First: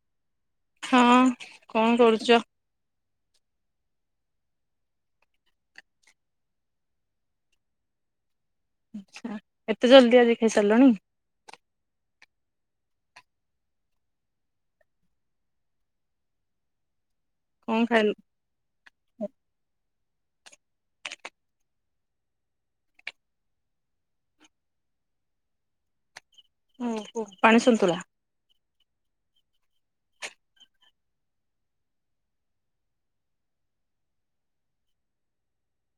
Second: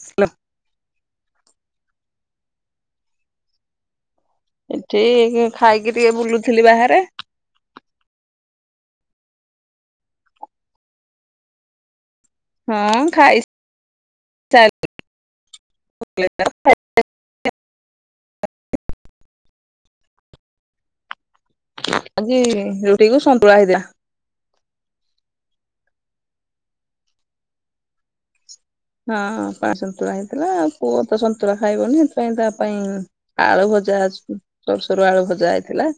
ହେଲ ହଁ କଣ କରୁଛ? ଏଠି ଖାଇକି ଟିକେ ବୁଲୁଥିଲି ବାହାରେ ଆଛା ଏତେ ଜଲଦି ଆଜି ଖାଇ ସାରିଲଣି। ହଁ ଖାଇ ଚା କଣ ଖାଇଲୁ? ଆଜି ରୁଟିକୁ ସନ୍ତୁଳା ହେଇଥିଲା। ଓ ହୋ ପାଣି ସନ୍ତୁଳା। ହଁ ପାଣି ସନ୍ତୁଳା ହେଇଥିଲା ଆଉ ପୁଅ ତ ସନ୍ତୁଳା ଖାଇବନିସେଥିପାଇଁ ତା ପାଇଁ ଆଳୁ ଭଜା ସୋରୁ ସରୁ ଆଳୁ ଭଜା ହେଇଥିଲା।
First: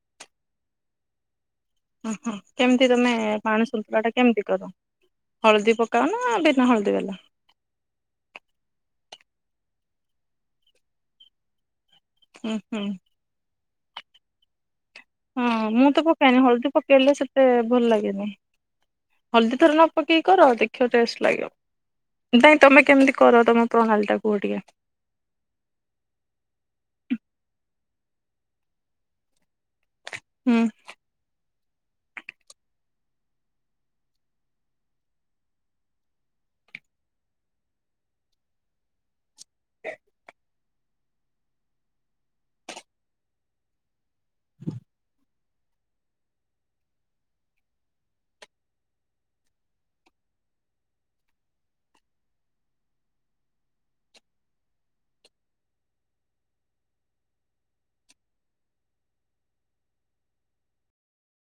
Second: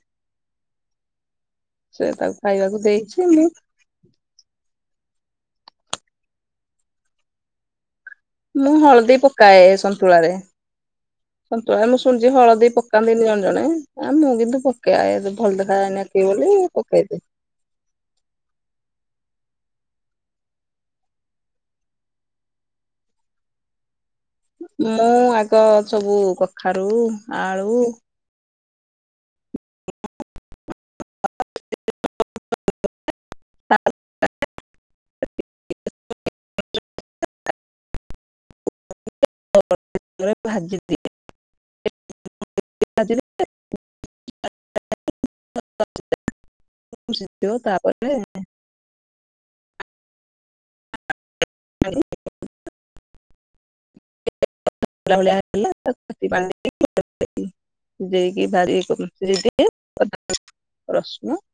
ସେ ଓହୋ ତାକୁ ଖାଇବାକୁ କେମିତି ତମେ ଦେଇଛି ମୁଁ ପାଣି ସନ୍ତୁଳା ଟା କେମିତି କର ହଳଦୀ ପକାଅ ନା ବିନା ହଳଦୀ ବାଲା। ମୁଁ ହଳଦୀ ପକାଏ ସନ୍ତୁଳାରେ ସନ୍ତୁଳା ମୁଁ ଶୁଣିଛି ହୁଁ ହଳଦୀ ହୁଁ ପକାନ୍ତିନି ଜଣ ଜଣେ ଆ ମୁଁ କିନ୍ତୁ ପକାଏ ଭଲ ହଁ ମୁଁ ଦେଖାଯାଏନି ତ ଆଖିକି ପକେଇନି ବୋଲି ହଳଦୀ ପକେଇଲେ ପକେଇଦିଏ। ସେତେ ଭଲ ଲାଗେନି। ହଳଦୀ ଥର ନ ପକେଇକି କର ଦେଖିବା ଟେଷ୍ଟ ଲାଗିବ ନାଇଁ ତମେ କେମିତି କର ତମ ପ୍ରଣାଳୀ ଟାକୁ ମୁଁ ଆଗ ସବୁ କଖାରୁ ଆଳୁ ହୁଁ। [unintelligible] ଖୁସି ତାପରେ [unintelligible] ଭଳିଆେଇକିାରି ରସୁମ [unintelligible]